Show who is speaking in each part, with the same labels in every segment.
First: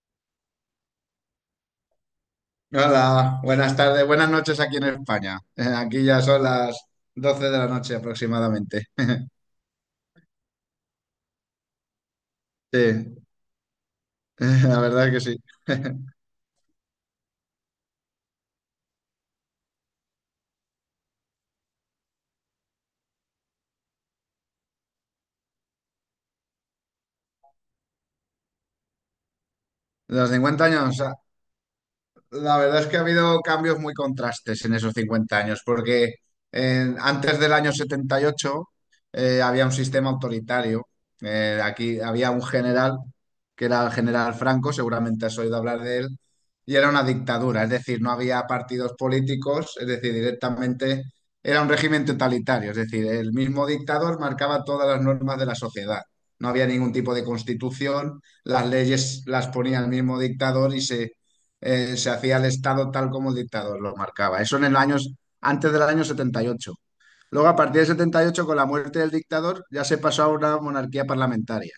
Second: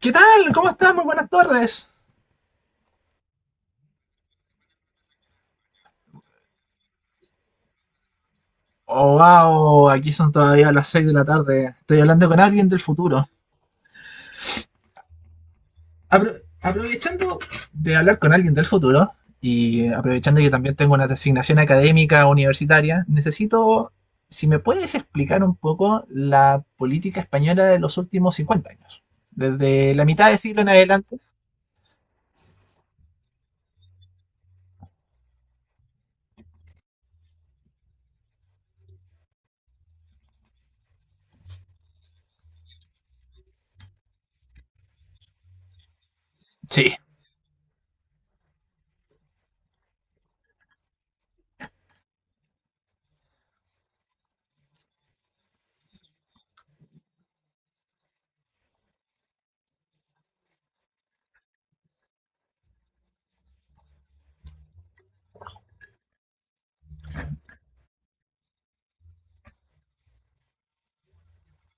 Speaker 1: ¿Qué tal? ¿Cómo estás? Muy buenas tardes.
Speaker 2: Hola, buenas tardes, buenas noches aquí en España. Aquí ya son las 12 de la noche aproximadamente.
Speaker 1: Oh, wow, aquí son todavía las 6 de la tarde. Estoy hablando con alguien del
Speaker 2: Sí,
Speaker 1: futuro.
Speaker 2: la verdad es que sí.
Speaker 1: Aprovechando de hablar con alguien del futuro y aprovechando que también tengo una designación académica universitaria, necesito, si me puedes explicar un poco la política española de los últimos 50 años. Desde la mitad
Speaker 2: Los
Speaker 1: del siglo
Speaker 2: cincuenta
Speaker 1: en
Speaker 2: años,
Speaker 1: adelante.
Speaker 2: La verdad es que ha habido cambios muy contrastes en esos 50 años, porque antes del año 78 había un sistema autoritario. Aquí había un general, que era el general Franco, seguramente has oído hablar de él, y era
Speaker 1: Sí,
Speaker 2: una dictadura, es decir, no había partidos políticos, es decir, directamente era un régimen totalitario, es decir, el mismo dictador marcaba todas las normas de la sociedad. No había ningún tipo de constitución, las leyes las ponía el mismo dictador y se hacía el Estado tal como el dictador lo marcaba. Eso en el años, antes del año 78. Luego, a partir del 78 con la muerte del dictador, ya se pasó a una monarquía parlamentaria.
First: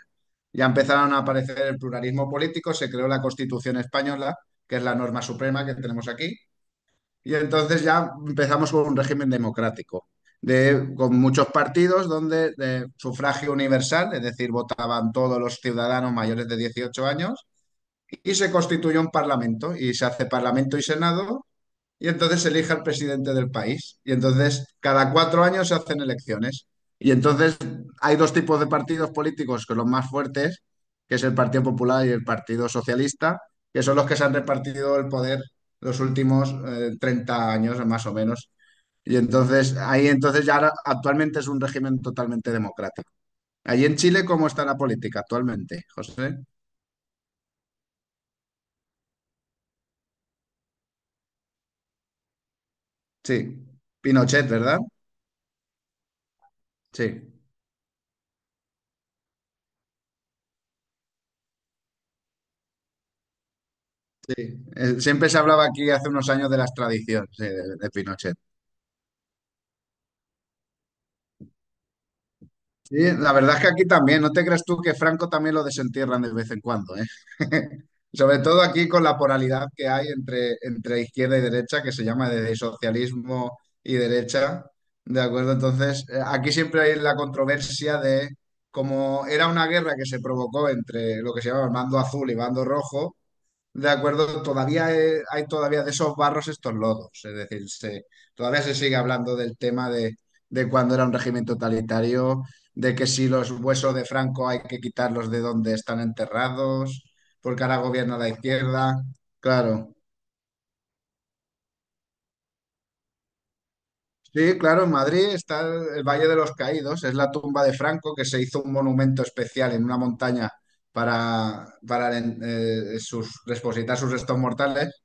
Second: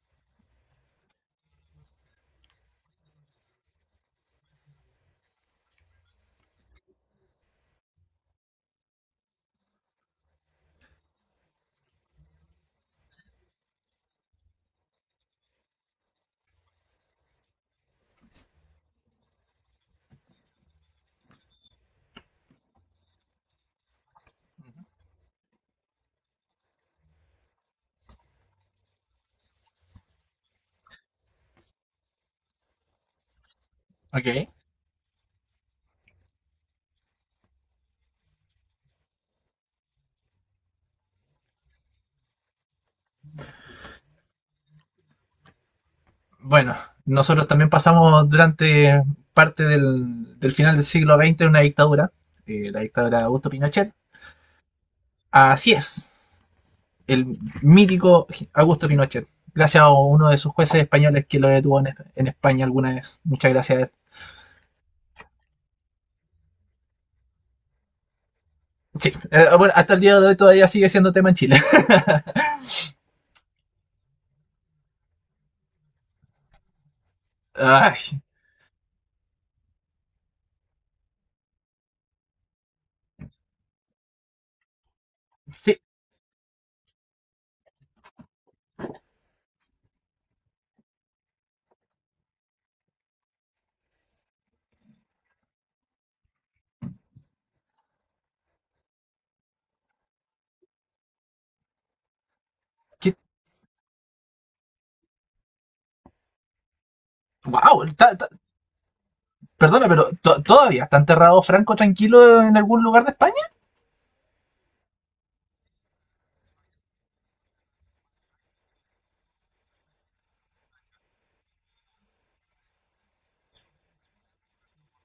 Speaker 2: Ya empezaron a aparecer el pluralismo político, se creó la Constitución española, que es la norma suprema que tenemos aquí, y entonces ya empezamos con un régimen democrático, de, con muchos partidos donde de sufragio universal, es decir, votaban todos los ciudadanos mayores de 18 años, y se constituye un parlamento y se hace parlamento y senado y entonces se elige al presidente del país y entonces cada 4 años se hacen elecciones y entonces hay dos tipos de partidos políticos que son los más fuertes, que es el Partido Popular y el Partido Socialista, que son los que se han
Speaker 1: ok.
Speaker 2: repartido el poder los últimos 30 años más o menos. Y entonces ahí entonces ya actualmente es un régimen totalmente democrático. Allí en Chile, ¿cómo está la política actualmente, José?
Speaker 1: Bueno, nosotros también pasamos durante parte del final del siglo XX una dictadura, la dictadura de Augusto
Speaker 2: Sí,
Speaker 1: Pinochet.
Speaker 2: Pinochet, ¿verdad?
Speaker 1: Así es,
Speaker 2: Sí,
Speaker 1: el mítico Augusto Pinochet, gracias a uno de sus jueces españoles que lo detuvo en España alguna vez. Muchas gracias a él.
Speaker 2: sí. Siempre se hablaba aquí hace unos años de las tradiciones de Pinochet.
Speaker 1: Sí, bueno, hasta el día de hoy todavía sigue siendo tema en Chile.
Speaker 2: Sí, la verdad es que aquí también, no te creas tú que Franco también lo desentierran de vez en cuando, ¿eh?
Speaker 1: Ay,
Speaker 2: Sobre todo aquí con la polaridad que hay entre izquierda y derecha, que se llama de socialismo y derecha, ¿de acuerdo?
Speaker 1: sí,
Speaker 2: Entonces, aquí siempre hay la controversia de cómo era una guerra que se provocó entre lo que se llama el bando azul y bando rojo. De acuerdo, todavía hay todavía de esos barros estos lodos, es decir, todavía se sigue hablando del tema de cuando era un régimen totalitario, de que
Speaker 1: qué-
Speaker 2: si los huesos de Franco hay que quitarlos de donde están enterrados, porque ahora
Speaker 1: wow,
Speaker 2: gobierna la izquierda.
Speaker 1: perdona,
Speaker 2: Claro,
Speaker 1: pero todavía está enterrado Franco tranquilo en algún lugar de España.
Speaker 2: sí, claro, en Madrid está el Valle de los Caídos, es la tumba de Franco, que se hizo un monumento especial en una montaña para depositar sus restos mortales.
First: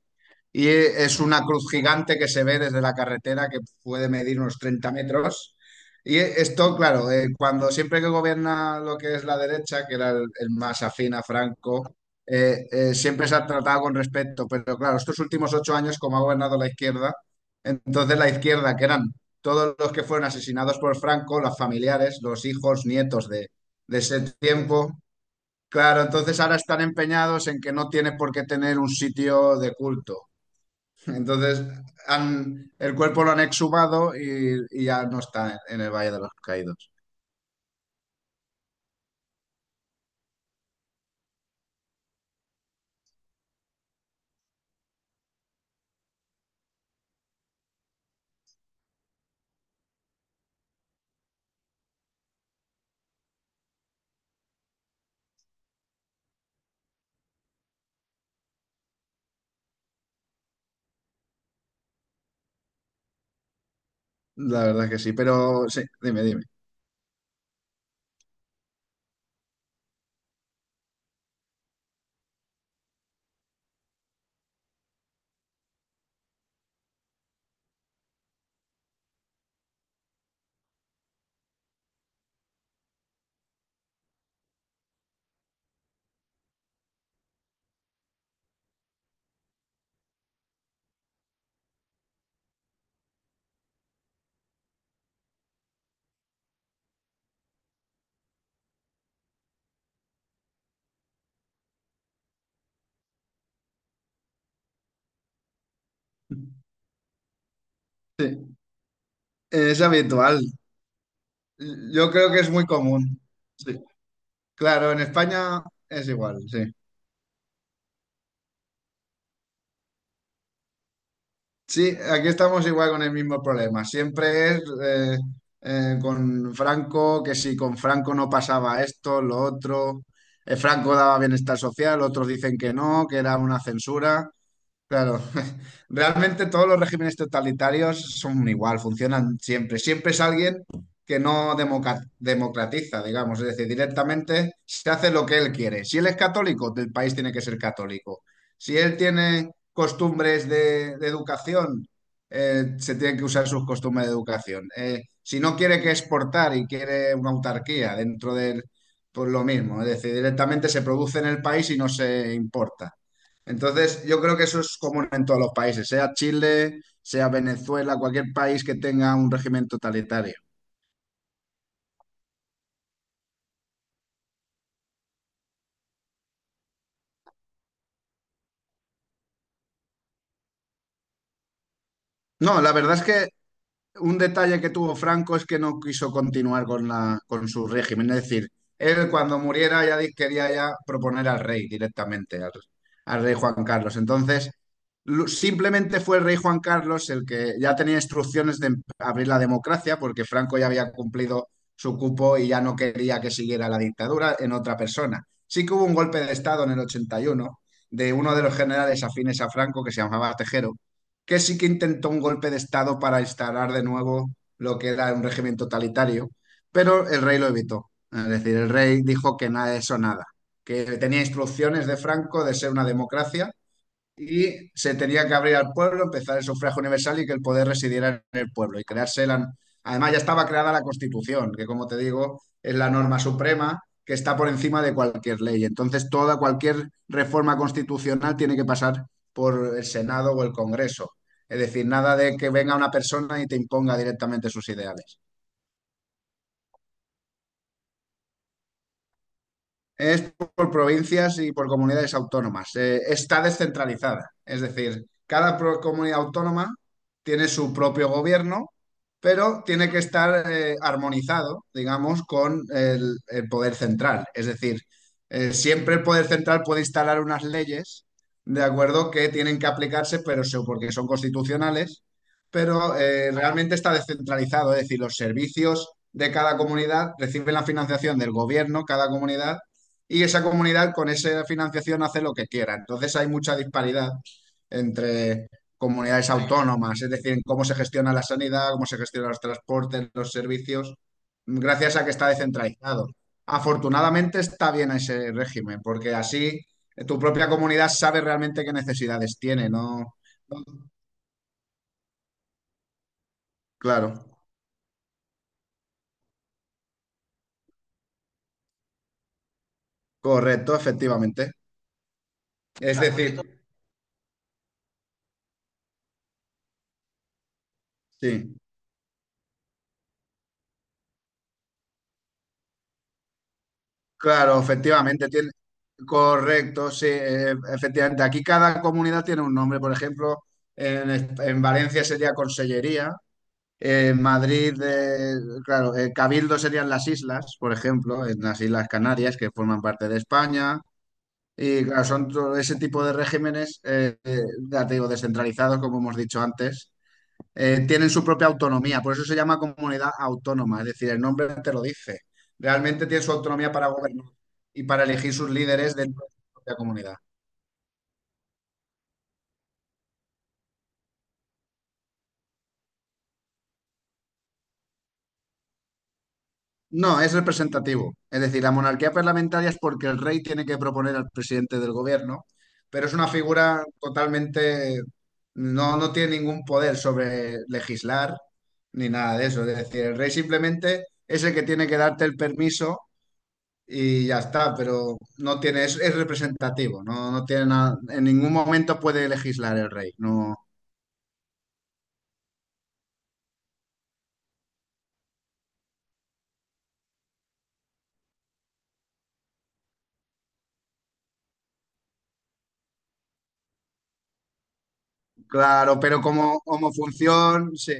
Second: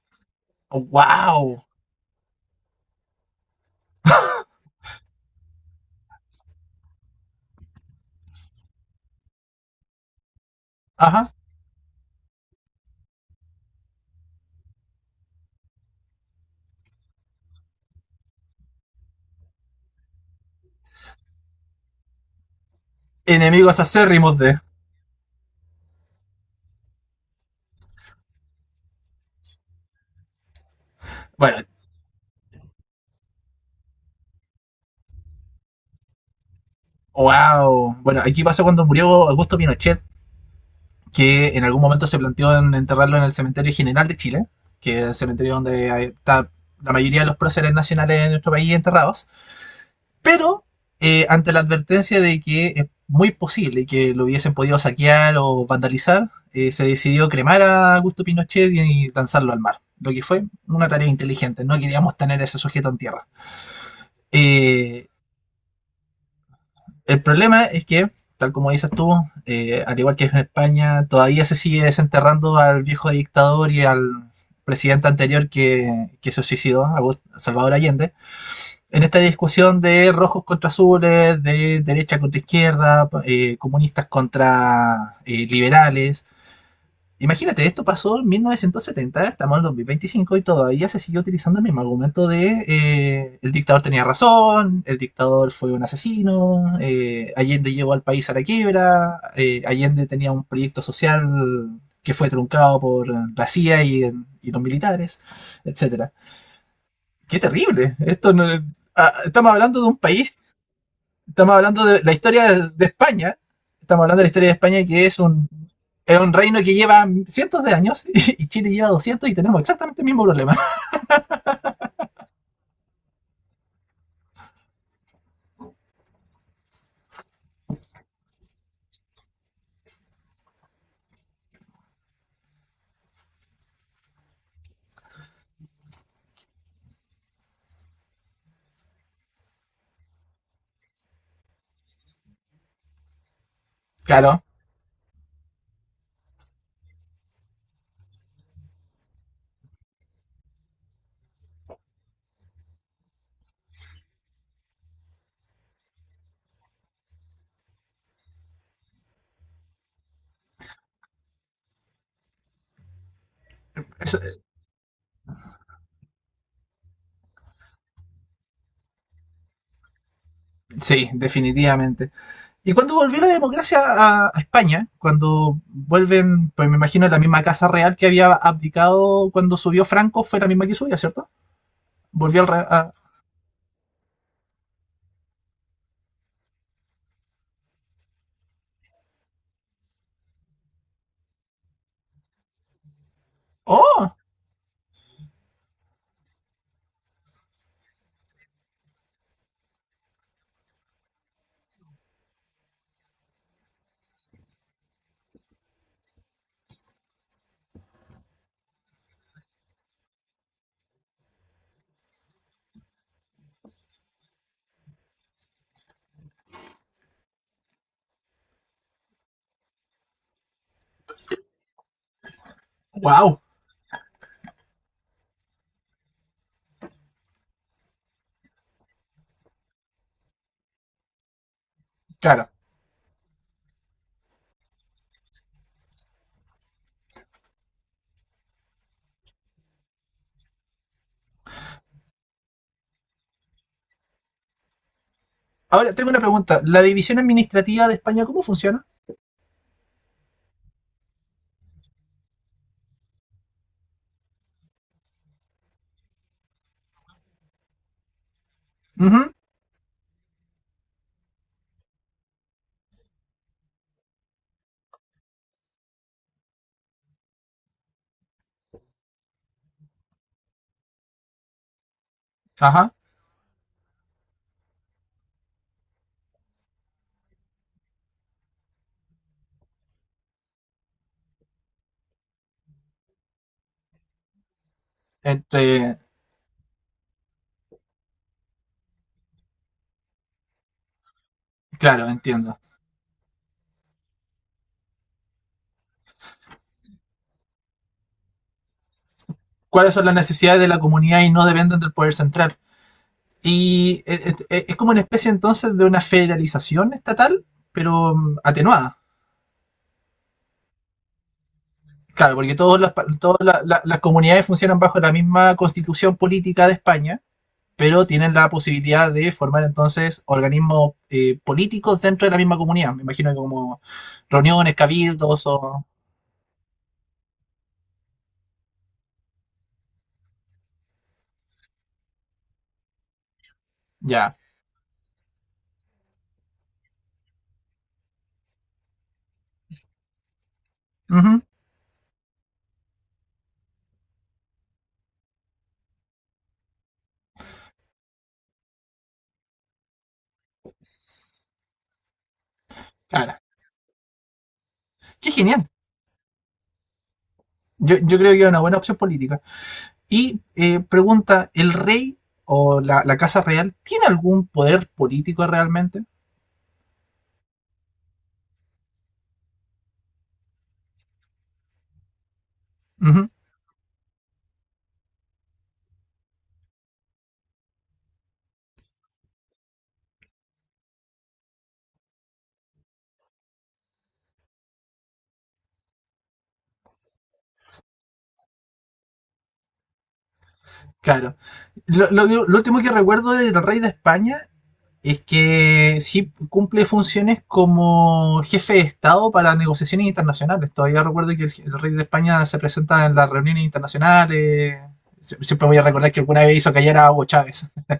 Speaker 2: Y es una
Speaker 1: Wow,
Speaker 2: cruz gigante que se ve desde la carretera que puede medir unos 30 metros. Y esto, claro, cuando siempre que gobierna lo que es la derecha, que era el más afín a
Speaker 1: ajá,
Speaker 2: Franco, siempre se ha tratado con respeto. Pero claro, estos últimos 8 años, como ha gobernado la izquierda, entonces la izquierda, que eran todos los que fueron asesinados por Franco, los familiares, los hijos, nietos de,
Speaker 1: enemigos
Speaker 2: de ese
Speaker 1: acérrimos de.
Speaker 2: tiempo, claro, entonces ahora están empeñados en que no tiene por qué tener un sitio de culto. Entonces,
Speaker 1: Bueno,
Speaker 2: el cuerpo lo han exhumado y ya no está en el Valle de los Caídos.
Speaker 1: wow. Bueno, aquí pasó cuando murió Augusto Pinochet, que en algún momento se planteó en enterrarlo en el Cementerio General de Chile, que es el cementerio donde está la mayoría de los próceres nacionales de nuestro país enterrados. Pero ante la advertencia de que es muy posible que lo hubiesen podido saquear o vandalizar, se decidió cremar a Augusto Pinochet y lanzarlo al mar. Lo que fue una tarea inteligente, no queríamos tener a ese sujeto en tierra.
Speaker 2: La verdad que
Speaker 1: Eh,
Speaker 2: sí, pero sí, dime, dime.
Speaker 1: El problema es que, tal como dices tú, al igual que en España, todavía se sigue desenterrando al viejo dictador y al presidente anterior que se suicidó, Salvador Allende, en esta discusión de rojos contra azules, de derecha contra izquierda, comunistas contra liberales. Imagínate, esto pasó en 1970, estamos en 2025 y todavía se sigue utilizando el mismo argumento de el dictador tenía razón, el dictador fue un asesino, Allende llevó al país a la quiebra, Allende tenía un proyecto social que fue truncado por la CIA y los militares, etcétera. ¡Qué terrible! Esto no,
Speaker 2: Sí,
Speaker 1: ah, estamos hablando
Speaker 2: es
Speaker 1: de un país,
Speaker 2: habitual.
Speaker 1: estamos hablando de
Speaker 2: Yo
Speaker 1: la
Speaker 2: creo que es
Speaker 1: historia
Speaker 2: muy
Speaker 1: de
Speaker 2: común.
Speaker 1: España.
Speaker 2: Sí.
Speaker 1: Estamos hablando de la historia de España,
Speaker 2: Claro, en España es
Speaker 1: es un
Speaker 2: igual,
Speaker 1: reino
Speaker 2: sí.
Speaker 1: que lleva cientos de años y Chile lleva 200 y tenemos exactamente el mismo problema.
Speaker 2: Sí, aquí estamos igual con el mismo problema. Siempre es con Franco, que si con Franco no pasaba esto, lo otro. Franco daba bienestar social, otros dicen que no, que era una censura. Claro, realmente todos los regímenes totalitarios son igual, funcionan siempre. Siempre es alguien que no democratiza, digamos, es decir,
Speaker 1: Claro,
Speaker 2: directamente se hace lo que él quiere. Si él es católico, el país tiene que ser católico. Si él tiene costumbres de educación, se tienen que usar sus costumbres de educación. Si no quiere que exportar y quiere una autarquía dentro del, pues lo mismo, es decir, directamente se produce en el país y no se importa. Entonces,
Speaker 1: eso,
Speaker 2: yo creo que eso es común en todos los países, sea Chile, sea Venezuela, cualquier país que tenga un régimen totalitario.
Speaker 1: sí, definitivamente. Y cuando volvió la democracia a, España, cuando vuelven, pues me imagino la misma casa real que había abdicado cuando subió Franco, fue la misma que subió, ¿cierto? Volvió al. Re
Speaker 2: No, la
Speaker 1: a,
Speaker 2: verdad es que un detalle que tuvo Franco es que no quiso continuar con la, con su régimen. Es decir, él cuando muriera ya quería ya proponer al rey directamente, al rey Juan Carlos.
Speaker 1: ¡oh!
Speaker 2: Entonces, simplemente fue el rey Juan Carlos el que ya tenía instrucciones de abrir la democracia, porque Franco ya había cumplido su cupo y ya no quería que siguiera la dictadura en otra persona. Sí que hubo un golpe de Estado en el 81 de uno de los generales afines a Franco que se llamaba Tejero que sí que intentó un golpe de Estado para instalar de nuevo lo que era un régimen totalitario, pero el rey lo evitó. Es decir, el rey dijo que nada de eso, nada, que tenía instrucciones de Franco de ser una
Speaker 1: ¡Wow!
Speaker 2: democracia y se tenía que abrir al pueblo, empezar el sufragio universal y que el poder residiera en el pueblo y crearse la. Además ya estaba creada la Constitución, que como te digo,
Speaker 1: Claro.
Speaker 2: es la norma suprema que está por encima de cualquier ley. Entonces toda cualquier reforma constitucional tiene que pasar por el Senado o el Congreso. Es decir, nada de que venga una persona y te imponga directamente sus ideales.
Speaker 1: Ahora tengo una pregunta. ¿La división administrativa de España cómo funciona?
Speaker 2: Es por provincias y por comunidades autónomas. Está descentralizada. Es decir, cada comunidad autónoma tiene su propio gobierno,
Speaker 1: Uh -huh.
Speaker 2: pero tiene que estar armonizado, digamos, con el poder central. Es decir, siempre el poder central puede instalar unas leyes, de acuerdo, que tienen que aplicarse, pero porque son constitucionales,
Speaker 1: Ajá.
Speaker 2: pero realmente está descentralizado. Es decir, los servicios de cada comunidad reciben la financiación del gobierno, cada comunidad y esa comunidad con esa financiación hace lo que quiera. Entonces hay mucha disparidad entre
Speaker 1: Entre,
Speaker 2: comunidades autónomas, es decir, en cómo se gestiona la sanidad, cómo se gestionan los transportes, los servicios, gracias a
Speaker 1: claro,
Speaker 2: que está
Speaker 1: entiendo.
Speaker 2: descentralizado. Afortunadamente está bien ese régimen, porque así tu propia comunidad sabe realmente qué necesidades tiene,
Speaker 1: ¿Cuáles son las
Speaker 2: ¿no?
Speaker 1: necesidades de la comunidad y no dependen del poder central? Y
Speaker 2: Claro,
Speaker 1: es como una especie entonces de una federalización estatal, pero atenuada.
Speaker 2: correcto, efectivamente.
Speaker 1: Claro, porque todas
Speaker 2: Es claro,
Speaker 1: todas
Speaker 2: decir,
Speaker 1: las comunidades funcionan bajo la misma constitución política de España, pero tienen la
Speaker 2: sí,
Speaker 1: posibilidad de formar entonces organismos políticos dentro de la misma comunidad. Me imagino que como
Speaker 2: claro,
Speaker 1: reuniones,
Speaker 2: efectivamente,
Speaker 1: cabildos
Speaker 2: tiene,
Speaker 1: o...
Speaker 2: correcto, sí, efectivamente. Aquí cada comunidad tiene un nombre, por ejemplo, en Valencia sería Consellería, en
Speaker 1: Ya.
Speaker 2: Madrid, claro, Cabildo serían las islas, por ejemplo, en las Islas Canarias, que forman parte de España,
Speaker 1: Ujú.
Speaker 2: y claro, son todo ese tipo de regímenes, ya te digo, descentralizados, como hemos dicho antes tienen su propia autonomía, por eso se llama comunidad autónoma, es decir, el nombre te lo dice. Realmente tiene su
Speaker 1: Claro.
Speaker 2: autonomía para gobernar y para
Speaker 1: Qué
Speaker 2: elegir sus
Speaker 1: genial.
Speaker 2: líderes dentro de su propia comunidad.
Speaker 1: Yo creo que es una buena opción política. Y pregunta, ¿el rey o casa real tiene algún poder político realmente?
Speaker 2: No, es representativo. Es decir, la monarquía parlamentaria es porque el rey tiene que proponer al presidente del gobierno, pero
Speaker 1: Uh
Speaker 2: es una
Speaker 1: -huh,
Speaker 2: figura totalmente, no, no tiene ningún poder sobre legislar ni nada de eso. Es decir, el rey simplemente es el que tiene que darte el permiso y ya está, pero no tiene, es representativo, no, no tiene nada, en ningún momento puede legislar el rey, no,
Speaker 1: claro. Último que recuerdo del rey de España es que sí cumple funciones como jefe de Estado para negociaciones internacionales. Todavía recuerdo que el rey de España se presenta en las reuniones internacionales. Siempre voy a
Speaker 2: claro,
Speaker 1: recordar que
Speaker 2: pero
Speaker 1: alguna vez
Speaker 2: como,
Speaker 1: hizo
Speaker 2: como
Speaker 1: callar a Hugo Chávez.
Speaker 2: función, sí.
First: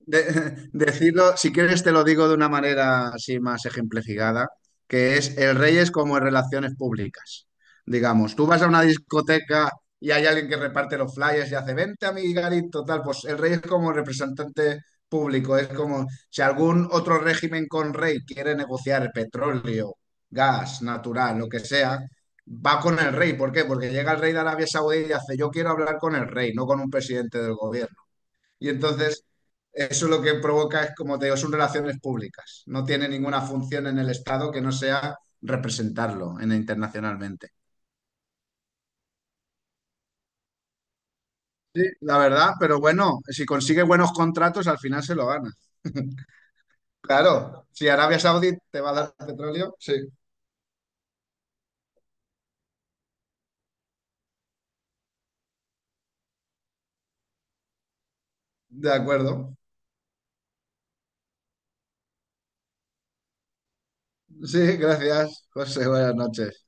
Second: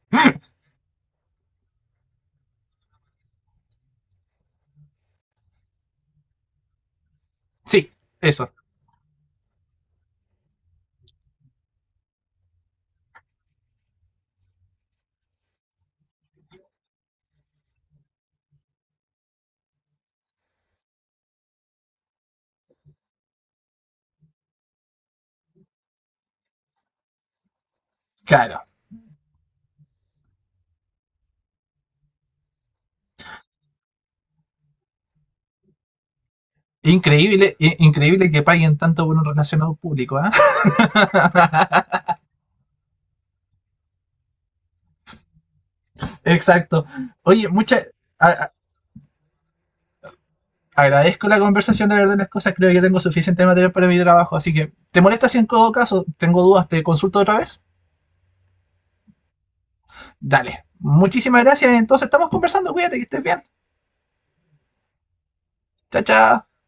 Speaker 2: Decirlo, si quieres te lo digo de una manera así más ejemplificada, que es el rey es como en relaciones públicas.
Speaker 1: Sí,
Speaker 2: Digamos, tú
Speaker 1: eso.
Speaker 2: vas a una discoteca y hay alguien que reparte los flyers y hace, vente amiguito, tal, pues el rey es como representante público, es como si algún otro régimen con rey quiere negociar petróleo, gas, natural, lo que sea, va con el rey. ¿Por qué? Porque llega el rey de Arabia Saudí y hace, yo quiero hablar con el rey, no con un presidente del gobierno.
Speaker 1: Claro.
Speaker 2: Y entonces, eso lo que provoca es, como te digo, son relaciones públicas. No tiene ninguna función en el Estado que no sea representarlo internacionalmente.
Speaker 1: Increíble, increíble que paguen tanto por un relacionado público, ¿eh?
Speaker 2: Sí, la verdad, pero bueno, si consigue buenos contratos, al final se lo gana.
Speaker 1: Exacto. Oye,
Speaker 2: Claro,
Speaker 1: mucha,
Speaker 2: si Arabia
Speaker 1: a- a-
Speaker 2: Saudí te va a dar petróleo, sí,
Speaker 1: agradezco la conversación, la verdad, de las cosas. Creo que tengo suficiente material para mi trabajo. Así que, ¿te molesta si en todo caso tengo dudas? ¿Te consulto otra vez?
Speaker 2: de acuerdo.
Speaker 1: Dale. Muchísimas gracias. Entonces, estamos conversando. Cuídate, que estés bien.
Speaker 2: Sí, gracias, José,
Speaker 1: Chao,
Speaker 2: buenas
Speaker 1: chao.
Speaker 2: noches.